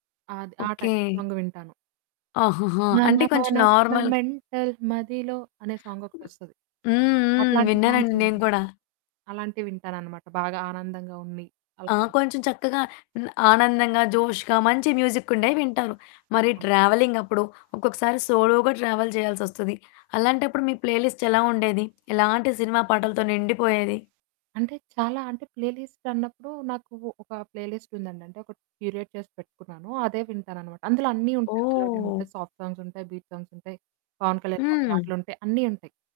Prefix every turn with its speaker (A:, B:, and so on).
A: అది. ఆ
B: okay.
A: Title song వింటాను.
B: ఆహాహా!
A: మన
B: అంటే కొంచెం
A: మన మన
B: నార్మల్‌గా.
A: మెంటల్ మదిలో అనే
B: హ్మ్.
A: సాంగొకటొస్తది.
B: హ్మ్.
A: అట్లాంటి సాంగ్స్
B: విన్నానండి నేను
A: వింటా.
B: కూడా.
A: అలాంటివి వింటాననమాట బాగా ఆనందంగా ఉంది.
B: ఆ!
A: అవును.
B: కొంచెం చక్కగా హ్మ్. ఆనందంగా జోష్‌గా మంచి మ్యూజికుండేవి వింటారు. మరి ట్రావెలింగప్పుడు ఒక్కొక్కసారి సోలోగా ట్రావెల్ చేయాల్సోస్తది. అలాంటప్పుడు మీ ప్లే లిస్ట్ ఎలావుండేది? ఎలాంటి సినిమా పాటలతో నిండిపోయేది?
A: అంటే చాలా అంటే ప్లే లిస్ట్ అన్నప్పుడు నాకు ఒక ప్లే లిస్ట్ ఉందండి. అంటే ఒకటి క్యూరేట్ చేసి పెట్టుకున్నాను. అదే వింటాననమాట. అందులో అన్నీ ఉంటాయి మెలోడీ
B: ఓహ్!
A: ఉంటయి, సాఫ్ట్ సాంగ్స్ ఉంటయి, బీట్ సాంగ్స్ ఉంటయి. 'పవన్ కళ్యాణ్' గారి
B: హ్మ్.
A: పాటలుంటయి అన్నీ ఉంటయి.